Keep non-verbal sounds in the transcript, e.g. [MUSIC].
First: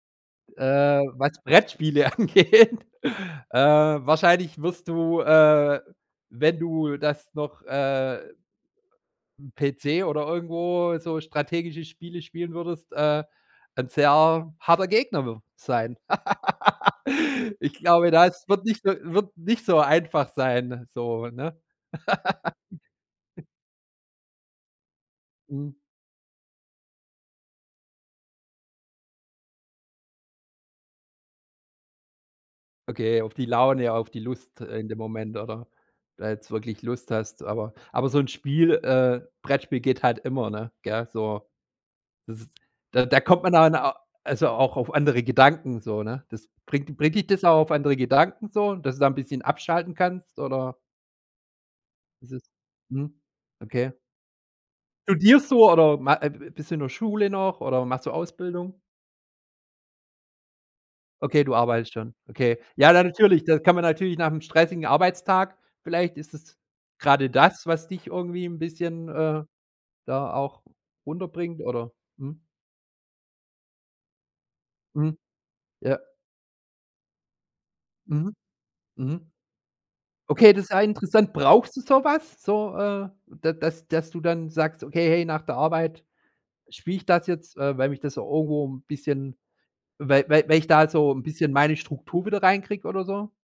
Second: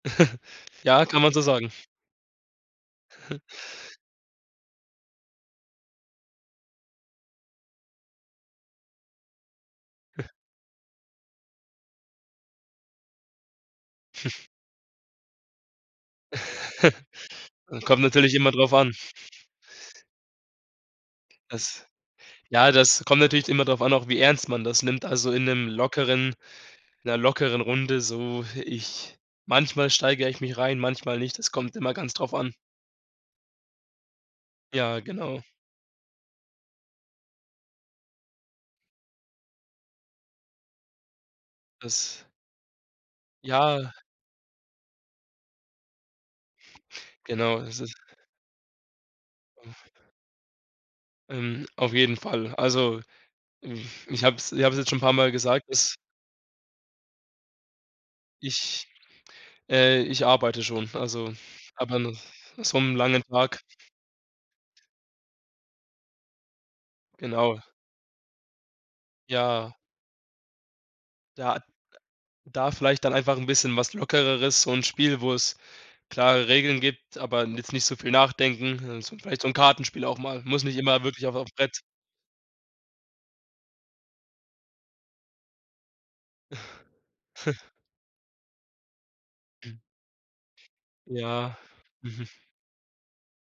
[CHUCKLES] Äh, Ja, kann was man so sagen. Brettspiele angeht, [CHUCKLES] äh, wahrscheinlich wirst du, äh, wenn du das noch, äh 'n PC oder [CHUCKLES] irgendwo so strategische Spiele spielen würdest, äh, 'n [SNORTS] sehr harter Gegner [UNINTELLIGIBLE] sein. [LAUGHS] [CHUCKLES] Ich Kommt glaube, natürlich das immer wird drauf nicht so an. wird nicht so einfach sein, so, ne? Das ja, das kommt [LAUGHS] natürlich immer drauf an, auch wie ernst man das nimmt. Also in 'nem Mhm. lockeren in 'ner lockeren Runde so. Ich manchmal steigere ich mich rein, manchmal nicht. Das kommt immer ganz drauf an. Okay, auf die Laune, auf die Lust, äh, in dem Ja, Moment genau. oder ob du da jetzt wirklich Lust hast, aber aber so 'n Spiel äh, Brettspiel geht halt immer, ne? Gell? So, Das das ist da da kommt man dann Ja. au also, auch auf andere Gedanken so, ne? Das bringt bringt dich das auch Genau, auf das ist andere Gedanken so? Dass du da ein bisschen abschalten kannst, oder? Ähm, auf jeden Ist es Fall. Also, mhm, hm, okay. ich habe es ich habe es jetzt schon n' paar Mal Studierst gesagt, du dass oder ma äh, bist du in der Schule noch oder machst du Ausbildung? ich äh, ich arbeite schon, also Okay, du arbeitest aber schon. nach Okay. so Ja, 'nem da langen natürlich da Tag. kann man natürlich nach 'nem stressigen Arbeitstag vielleicht ist es grade Genau. das, was dich irgendwie 'n bisschen, äh, Ja. da auch Da runterbringt, oder? Mhm. da vielleicht dann einfach 'n bisschen was Lockereres, so 'n Mhm. Spiel, wo es Ja. klare Regeln gibt, aber jetzt nicht so viel Mhm. nachdenken. Also, Mhm. vielleicht so 'n Kartenspiel auch mal Okay, muss das ist nicht ja immer wirklich interessant. auf auf Brauchst Brett. du so was? So, äh, da dass dass du dann sagst: „Okay, hey, nach der Arbeit spiele ich das jetzt, [CHUCKLES] äh, weil mich das so irgendwo 'n bisschen weil weil weil ich da so 'n bisschen Ja, meine Struktur mhm. wieder reinkriege”, oder so?